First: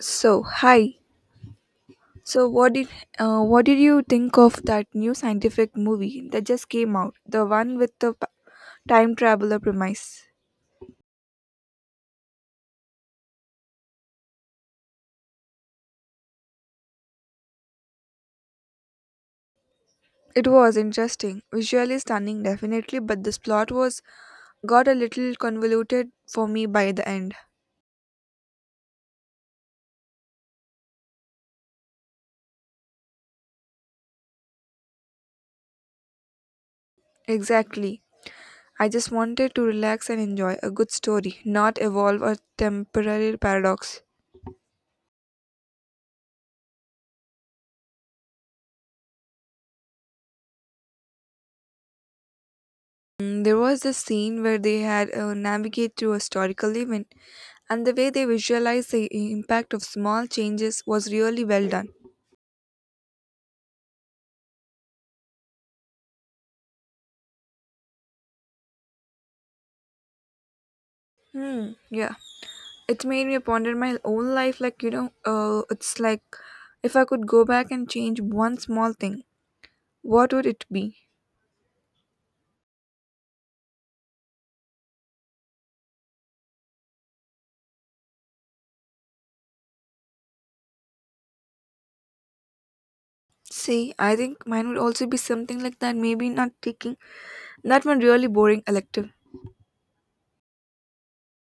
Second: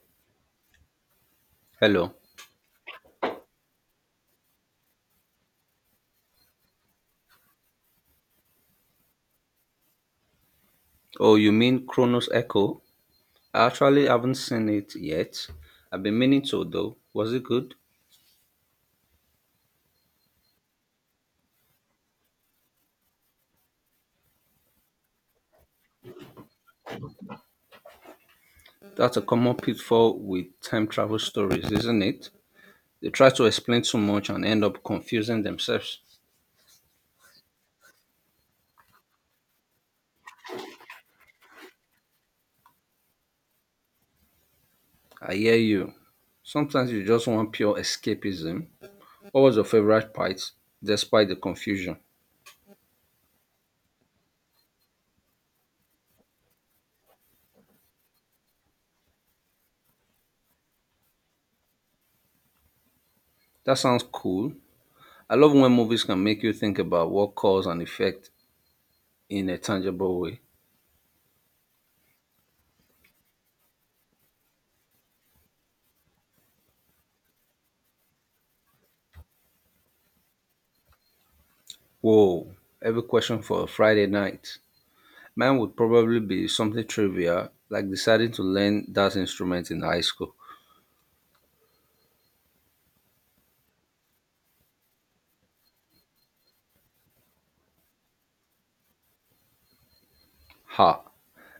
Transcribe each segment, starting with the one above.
So, hi. Hello. So, what did you think of that new scientific movie that just came out? The one with the time traveler premise. Oh, you mean Chronos Echo? I actually haven't seen it yet. I've been meaning to, though. Was it good? It was interesting, visually stunning, definitely, but this plot was got a little convoluted for me by the end. That's a common pitfall with time travel stories, isn't it? They try to explain too much and end up confusing themselves. Exactly. I just wanted to relax and enjoy a good story, not evolve a temporary paradox. I hear you. Sometimes you just want pure escapism. What was your favorite part, despite the confusion? There was a scene where they had navigate through a historical event, and the way they visualized the impact of small changes was really well done. That sounds cool. I love when movies can make you think about what cause and effect in a tangible way. Hmm. Yeah, it made me ponder my own life. It's like if I could go back and change one small thing, what would it be? Whoa, every question for a Friday night. Mine would probably be something trivial, like deciding to learn that instrument in high school. See, I think mine would also be something like that. Maybe not taking that one really boring elective. Ha,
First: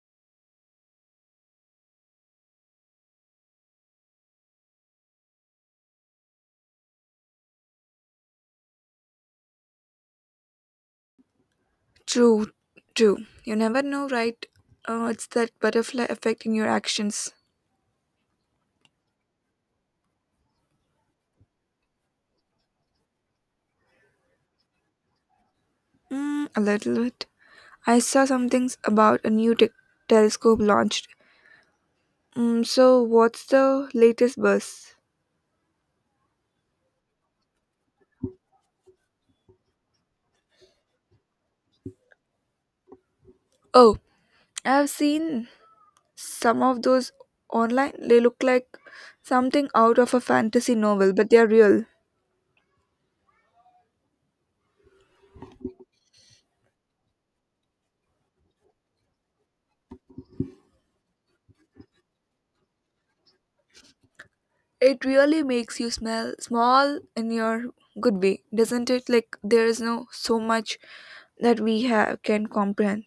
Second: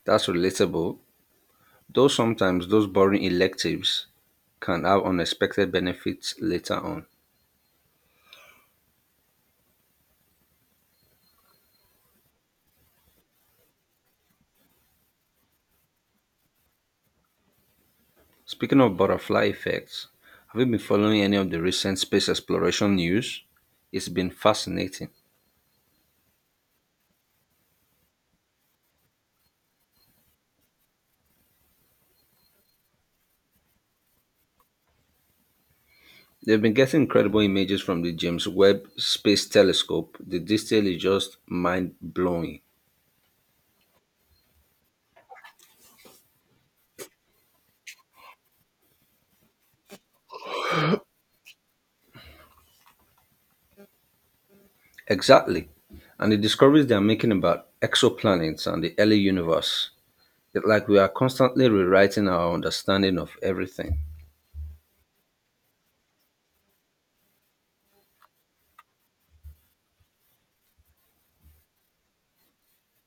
that's relatable. Though sometimes those boring electives can have unexpected benefits later on. True, true. You never know, right? It's that butterfly effect in your actions. Speaking of butterfly effects, have you been following any of the recent space exploration news? It's been fascinating. A little bit. I saw some things about a telescope launched. So, what's the latest buzz? They've been getting incredible images from the James Webb Space Telescope. The detail is just mind blowing. Oh, I've seen some of those online. They look like something out of a fantasy novel, but they're real. Exactly. And the discoveries they are making about exoplanets and the early universe. It's like we are constantly rewriting our understanding of everything. It really makes you smell small in your good way, doesn't it? Like, there is no so much that we have can comprehend.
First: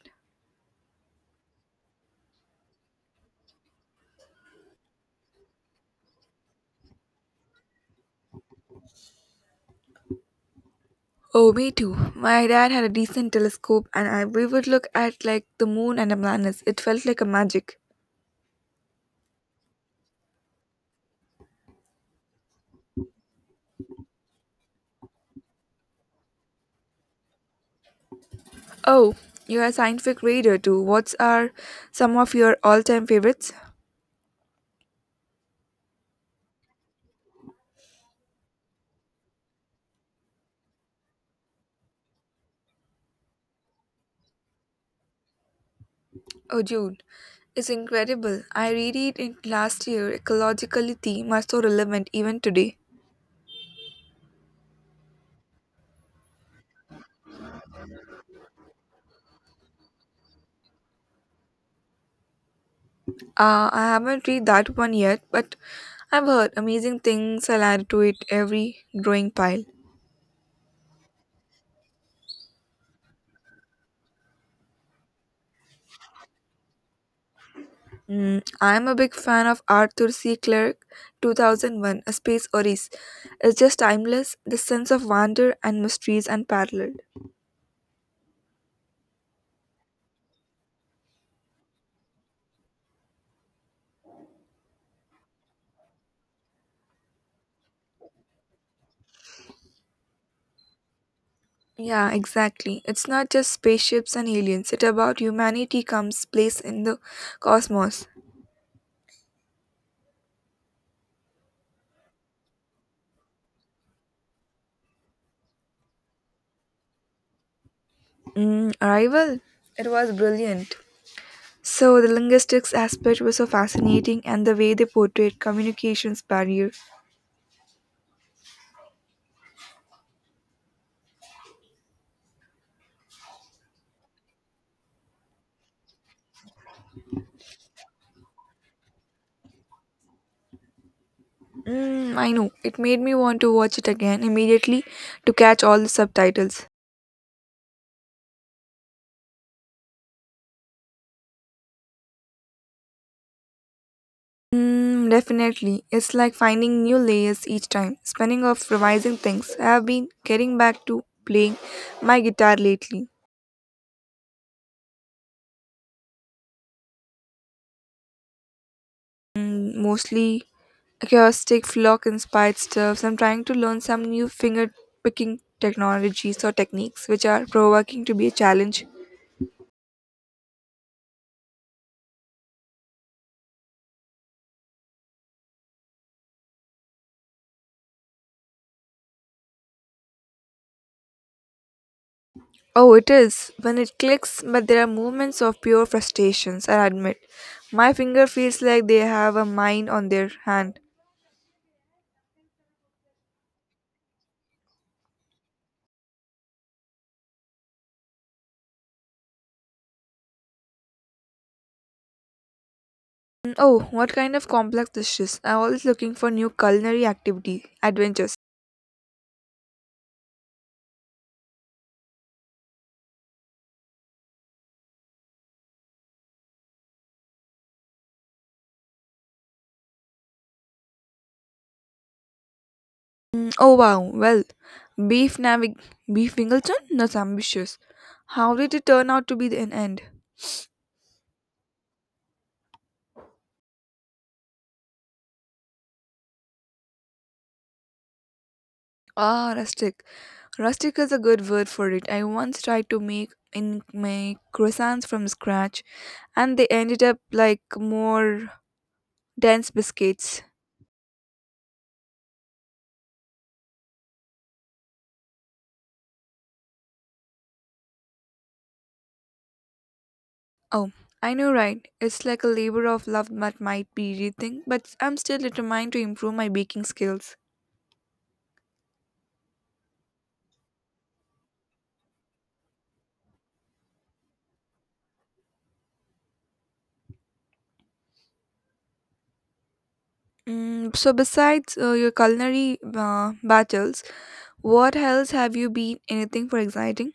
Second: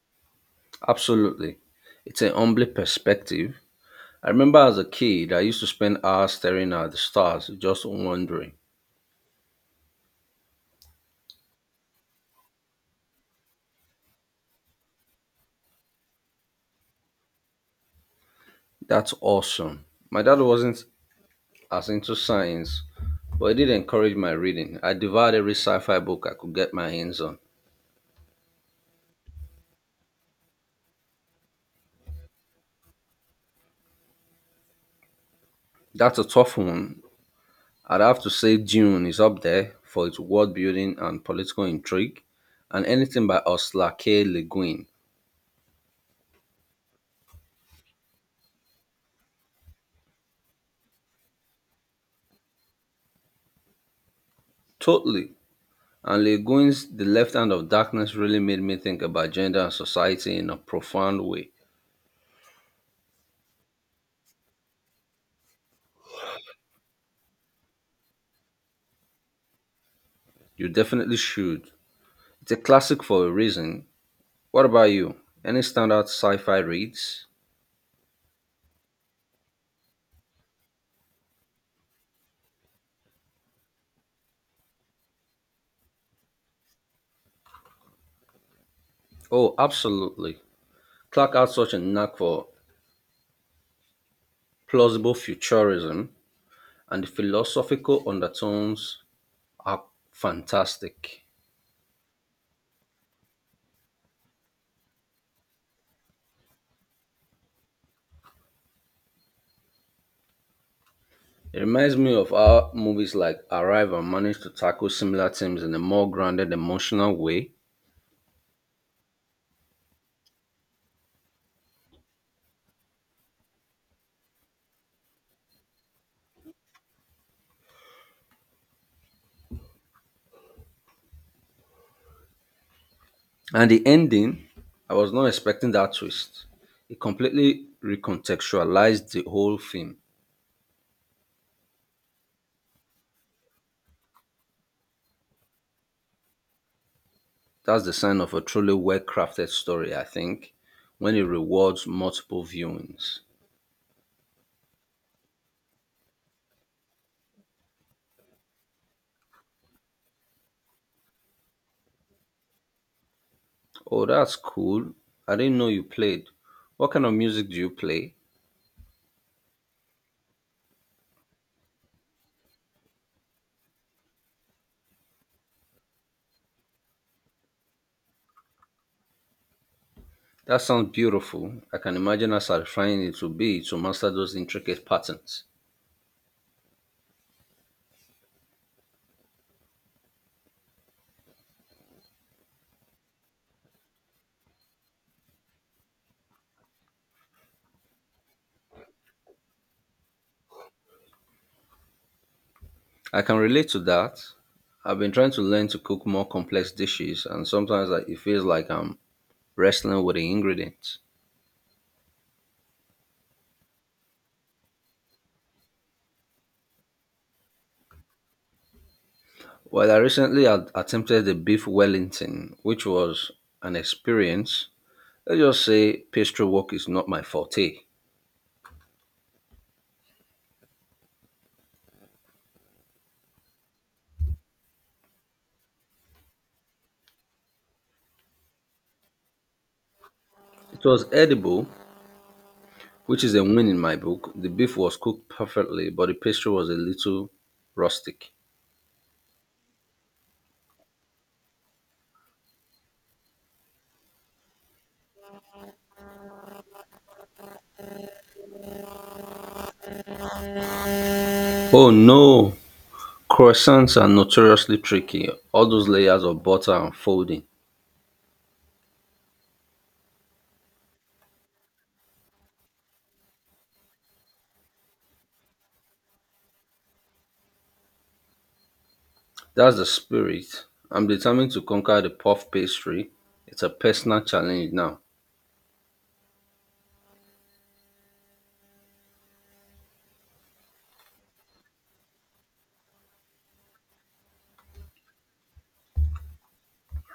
Absolutely. It's a humbling perspective. I remember as a kid, I used to spend hours staring at the stars, just wondering. Oh, me too. My dad had a decent telescope, and we would look at like the moon and the planets. It felt like a magic. That's awesome. My dad wasn't as into science, but he did encourage my reading. I devoured every sci fi book I could get my hands on. Oh, you're a scientific reader too. What's are some of your all-time favorites? That's a tough one. I'd have to say Dune is up there for its world building and political intrigue, and anything by Ursula K. Le Guin. Oh, June, it's incredible. I read it in last year. Ecological theme are so relevant even today. Totally. And Le Guin's The Left Hand of Darkness really made me think about gender and society in a profound way. I haven't read that one yet, but I've heard amazing things. I'll add to it every drawing pile. You definitely should. It's a classic for a reason. What about you? Any standout sci fi reads? I'm a big fan of Arthur C. Clarke 2001 A Space Odyssey. It's just timeless, the sense of wonder and mystery is unparalleled. Oh, absolutely. Clark had such a knack for plausible futurism, and the philosophical undertones are fantastic. Yeah, exactly. It's not just spaceships and aliens, it's about humanity comes place in the cosmos. It reminds me of how movies like Arrival managed to tackle similar themes in a more grounded, emotional way. Arrival? It was brilliant. So, the linguistics aspect was so fascinating, and the way they portrayed communications barrier. And the ending, I was not expecting that twist. It completely recontextualized the whole film. I know, it made me want to watch it again immediately to catch all the subtitles. That's the sign of a truly well crafted story, I think, when it rewards multiple viewings. Definitely. It's like finding new layers each time. Spinning off revising things. I have been getting back to playing my guitar lately. Oh, that's cool. I didn't know you played. What kind of music do you play? Mostly acoustic flock inspired stuff. I'm trying to learn some new finger picking technologies or techniques which are provoking to be a challenge. That sounds beautiful. I can imagine how satisfying it would be to master those intricate patterns. Oh, it is. When it clicks, but there are moments of pure frustrations, I admit. My finger feels like they have a mine on their hand. I can relate to that. I've been trying to learn to cook more complex dishes, and sometimes it feels like I'm wrestling with the ingredients. Oh, what kind of complex dishes? I'm always looking for new culinary activity adventures. Well, I recently attempted the beef Wellington, which was an experience. Let's just say pastry work is not my forte. Oh wow, well, beef navig beef Wingleton? That's ambitious. How did it turn out to be in end? It was edible, which is a win in my book. The beef was cooked perfectly, but the pastry was a little rustic. Ah, rustic. Rustic is a good word for it. I once tried to make in my croissants from scratch, and they ended up like more dense biscuits. Oh no! Croissants are notoriously tricky. All those layers of butter and folding. Oh, I know, right? It's like a labor of love that might be rethink, but I'm still determined to improve my baking skills. That's the spirit. I'm determined to conquer the puff pastry. It's a personal challenge now. So besides your culinary battles, what else have you been anything for exciting?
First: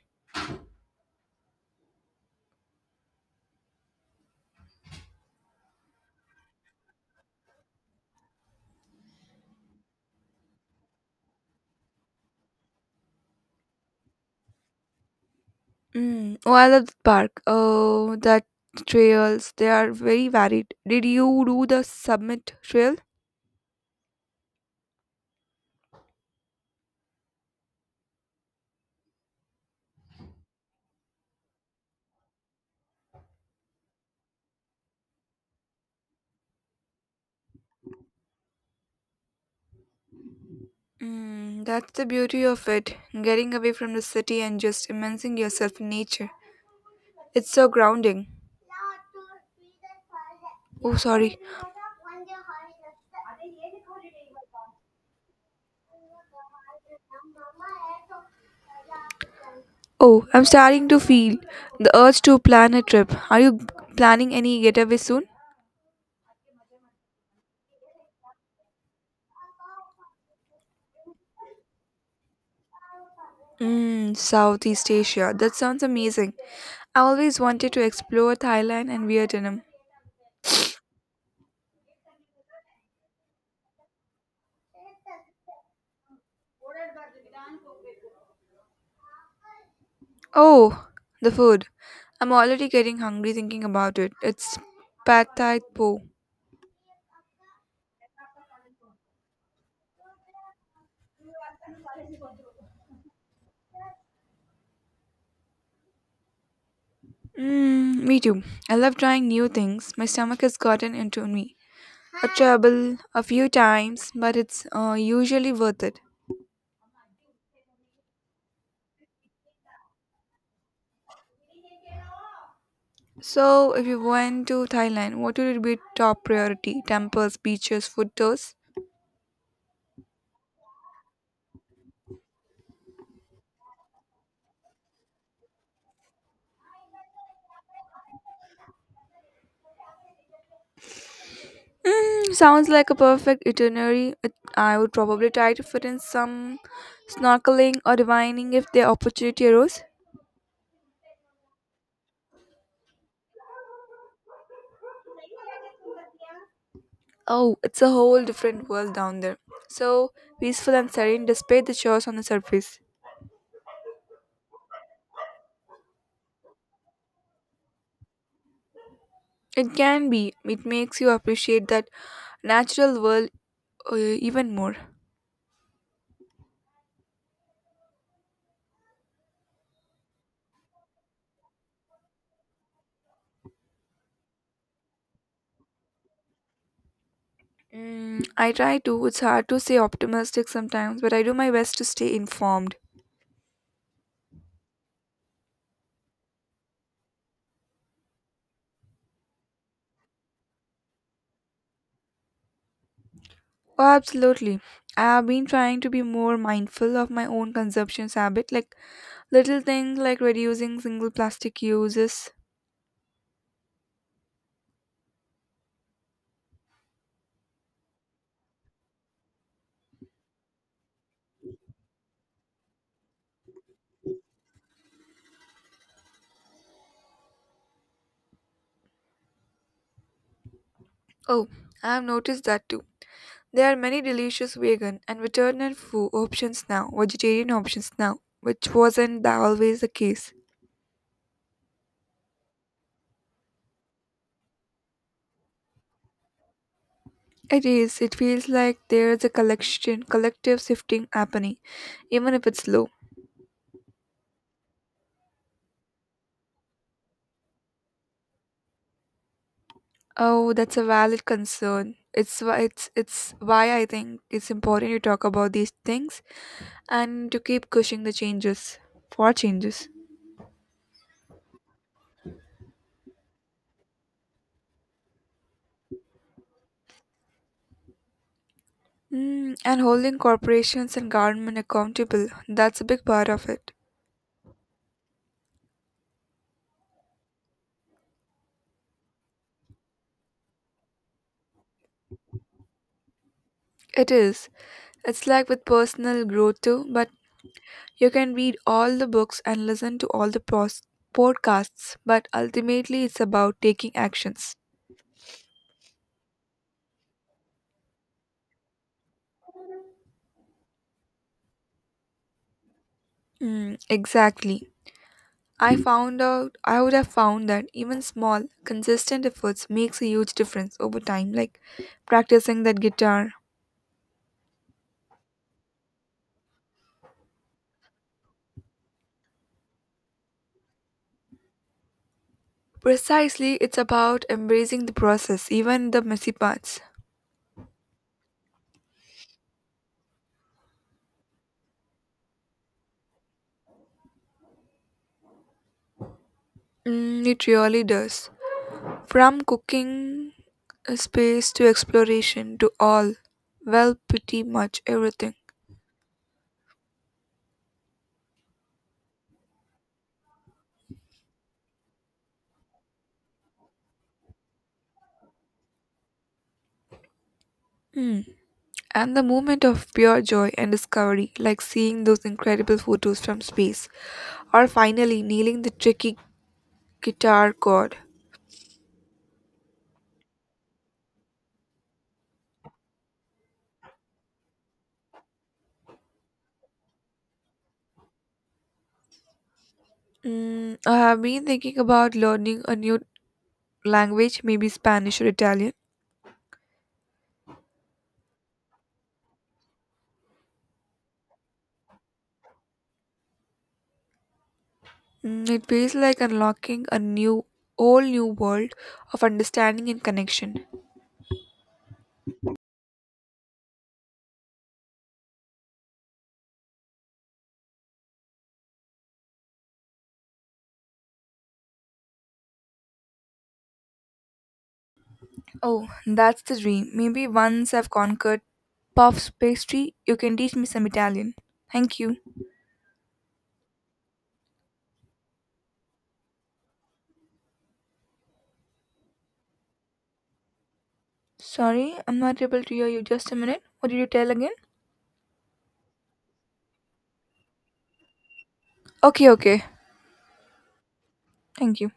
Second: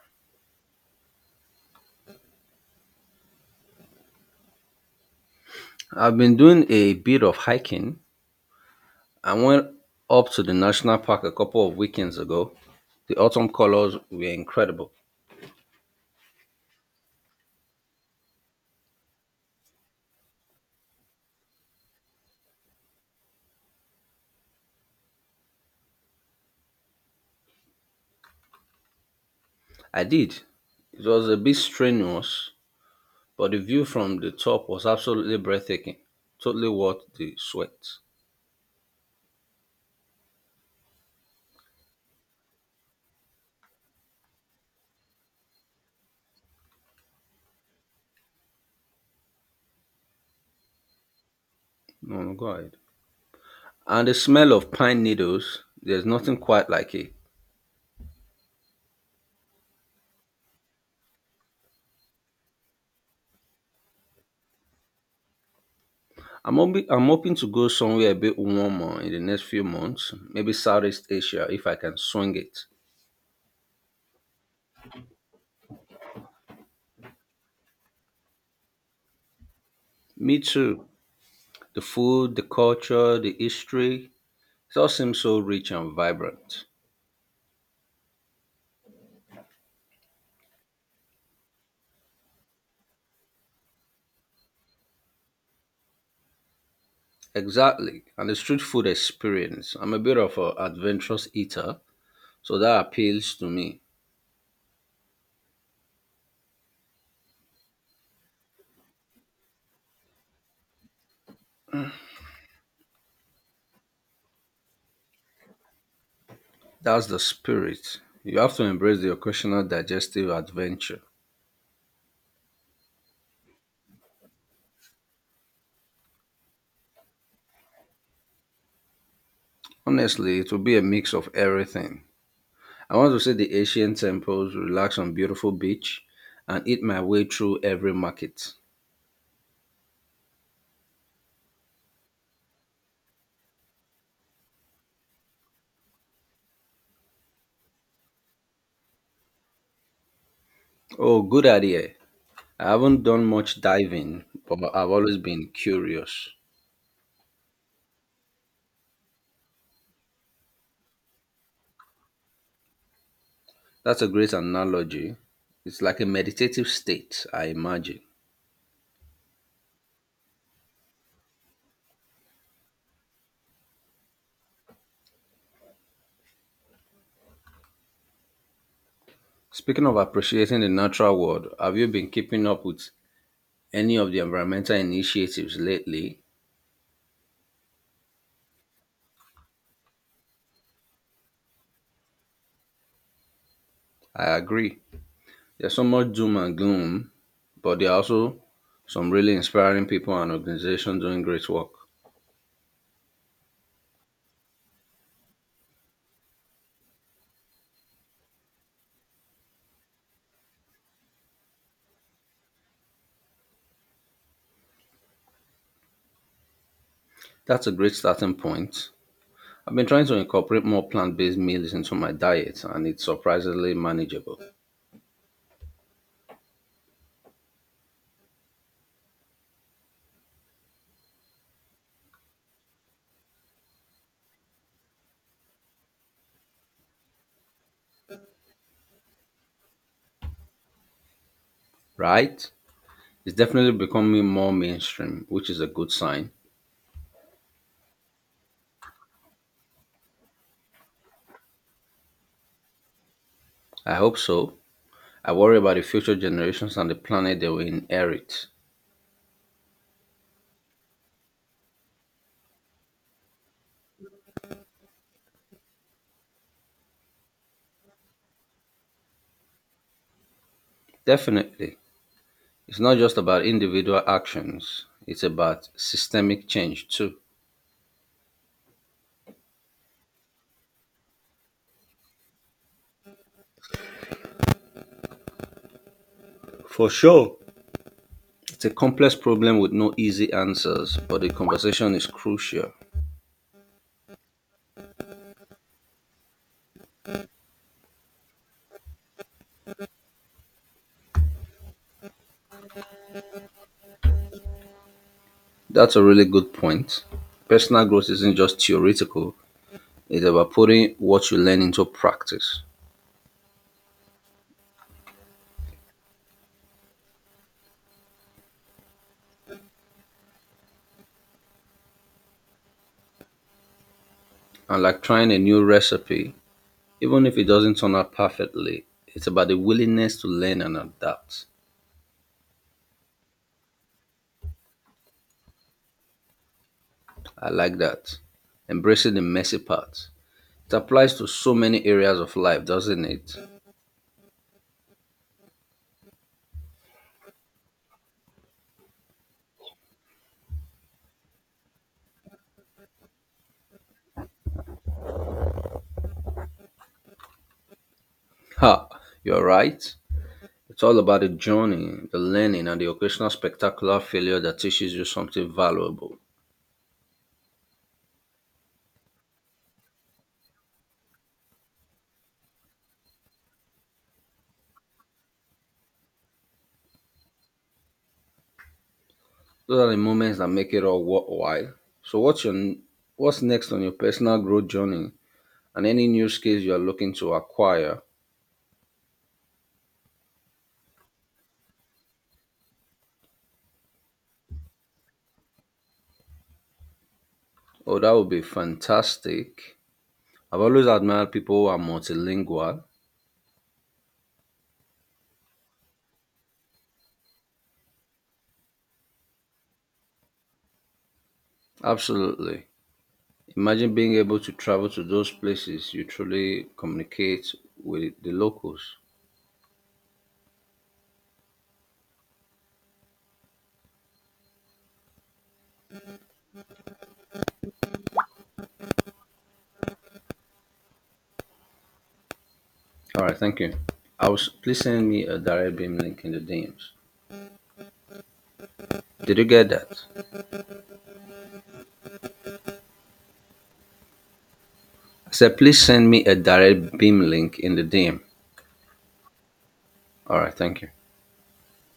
I've been doing a bit of hiking. I went up to the national park a couple of weekends ago. The autumn colors were incredible. Mm. Oh, I love the park. Oh, that trails, they are very varied. Did you do the summit trail? I did. It was a bit strenuous, but the view from the top was absolutely breathtaking. Totally worth the sweat. That's the beauty of it, getting away from the city and just immersing yourself in nature. It's so grounding. Oh, sorry. No, no, go ahead. And the smell of pine needles, there's nothing quite like it. Oh, I'm starting to feel the urge to plan a trip. Are you planning any getaway soon? I'm hoping to go somewhere a bit warmer in the next few months, maybe Southeast Asia if I can swing it. Mmm, Southeast Asia. That sounds amazing. I always wanted to explore Thailand and Vietnam. Me too. The food, the culture, the history, it all seems so rich and vibrant. Oh, the food. I'm already getting hungry thinking about it. It's pad thai po. Exactly. And the street food experience. I'm a bit of an adventurous eater, so that appeals to me. Mmm, me too. I love trying new things. My stomach has gotten into me. A trouble a few times, but it's usually worth it. That's the spirit. You have to embrace the occasional digestive adventure. So, if you went to Thailand, what would be top priority? Temples, beaches, food tours? Honestly, it will be a mix of everything. I want to see the ancient temples, relax on beautiful beach, and eat my way through every market. Hmm, sounds like a perfect itinerary. I would probably try to fit in some snorkeling or divining if the opportunity arose. Oh, good idea. I haven't done much diving, but I've always been curious. Oh, it's a whole different world down there. So peaceful and serene despite the chores on the surface. That's a great analogy. It's like a meditative state, I imagine. It can be. It makes you appreciate that natural world uh, even more. Speaking of appreciating the natural world, have you been keeping up with any of the environmental initiatives lately? I try to. It's hard to stay optimistic sometimes, but I do my best to stay informed. I agree. There's so much doom and gloom, but there are also some really inspiring people and organizations doing great work. Oh, absolutely. I've been trying to be more mindful of my own consumption habit, like little things like reducing single plastic uses. That's a great starting point. I've been trying to incorporate more plant based meals into my diet, and it's surprisingly manageable. Oh, I've noticed that too. There are many delicious vegan and veterinarian food options now, vegetarian options now, which wasn't always the case. Right? It's definitely becoming more mainstream, which is a good sign. It is. It feels like there's a collective shifting happening, even if it's slow. I hope so. I worry about the future generations and the planet they will inherit. Oh, that's a valid concern. It's why I think it's important to talk about these things and to keep pushing the changes for changes. Definitely. It's not just about individual actions, it's about systemic change too. And holding corporations and government accountable, that's a big part of it. For sure. It's a complex problem with no easy answers, but the conversation is crucial. It is. It's like with personal growth too, but you can read all the books and listen to all the podcasts, but ultimately it's about taking actions. That's a really good point. Personal growth isn't just theoretical, it's about putting what you learn into practice. Exactly. I would have found that even small, consistent efforts makes a huge difference over time, like practicing that guitar. And like trying a new recipe, even if it doesn't turn out perfectly, it's about the willingness to learn and adapt. Precisely, it's about embracing the process, even the messy parts. I like that. Embracing the messy part. It applies to so many areas of life, doesn't it? It really does. From cooking space to exploration to all, well, pretty much everything. Ha, you're right. It's all about the journey, the learning, and the occasional spectacular failure that teaches you something valuable. Mm. And the moment of pure joy and discovery, like seeing those incredible photos from space, or finally nailing the tricky guitar chord. Those are the moments that make it all worthwhile. So, what's next on your personal growth journey, and any new skills you are looking to acquire? I have been thinking about learning a new language, maybe Spanish or Italian. Oh, that would be fantastic! I've always admired people who are multilingual. It feels like unlocking whole new world of understanding and connection. Absolutely. Imagine being able to travel to those places you truly communicate with the locals. Oh, that's the dream. Maybe once I've conquered puffs pastry, you can teach me some Italian. Thank you. All right, thank you. I was please send me a direct beam link in the DMs. Did you get that? Sorry, I'm not able to hear you. Just a minute. What did you tell again? I said please send me a direct beam link in the DM. Okay, okay. All right, thank you. Thank you.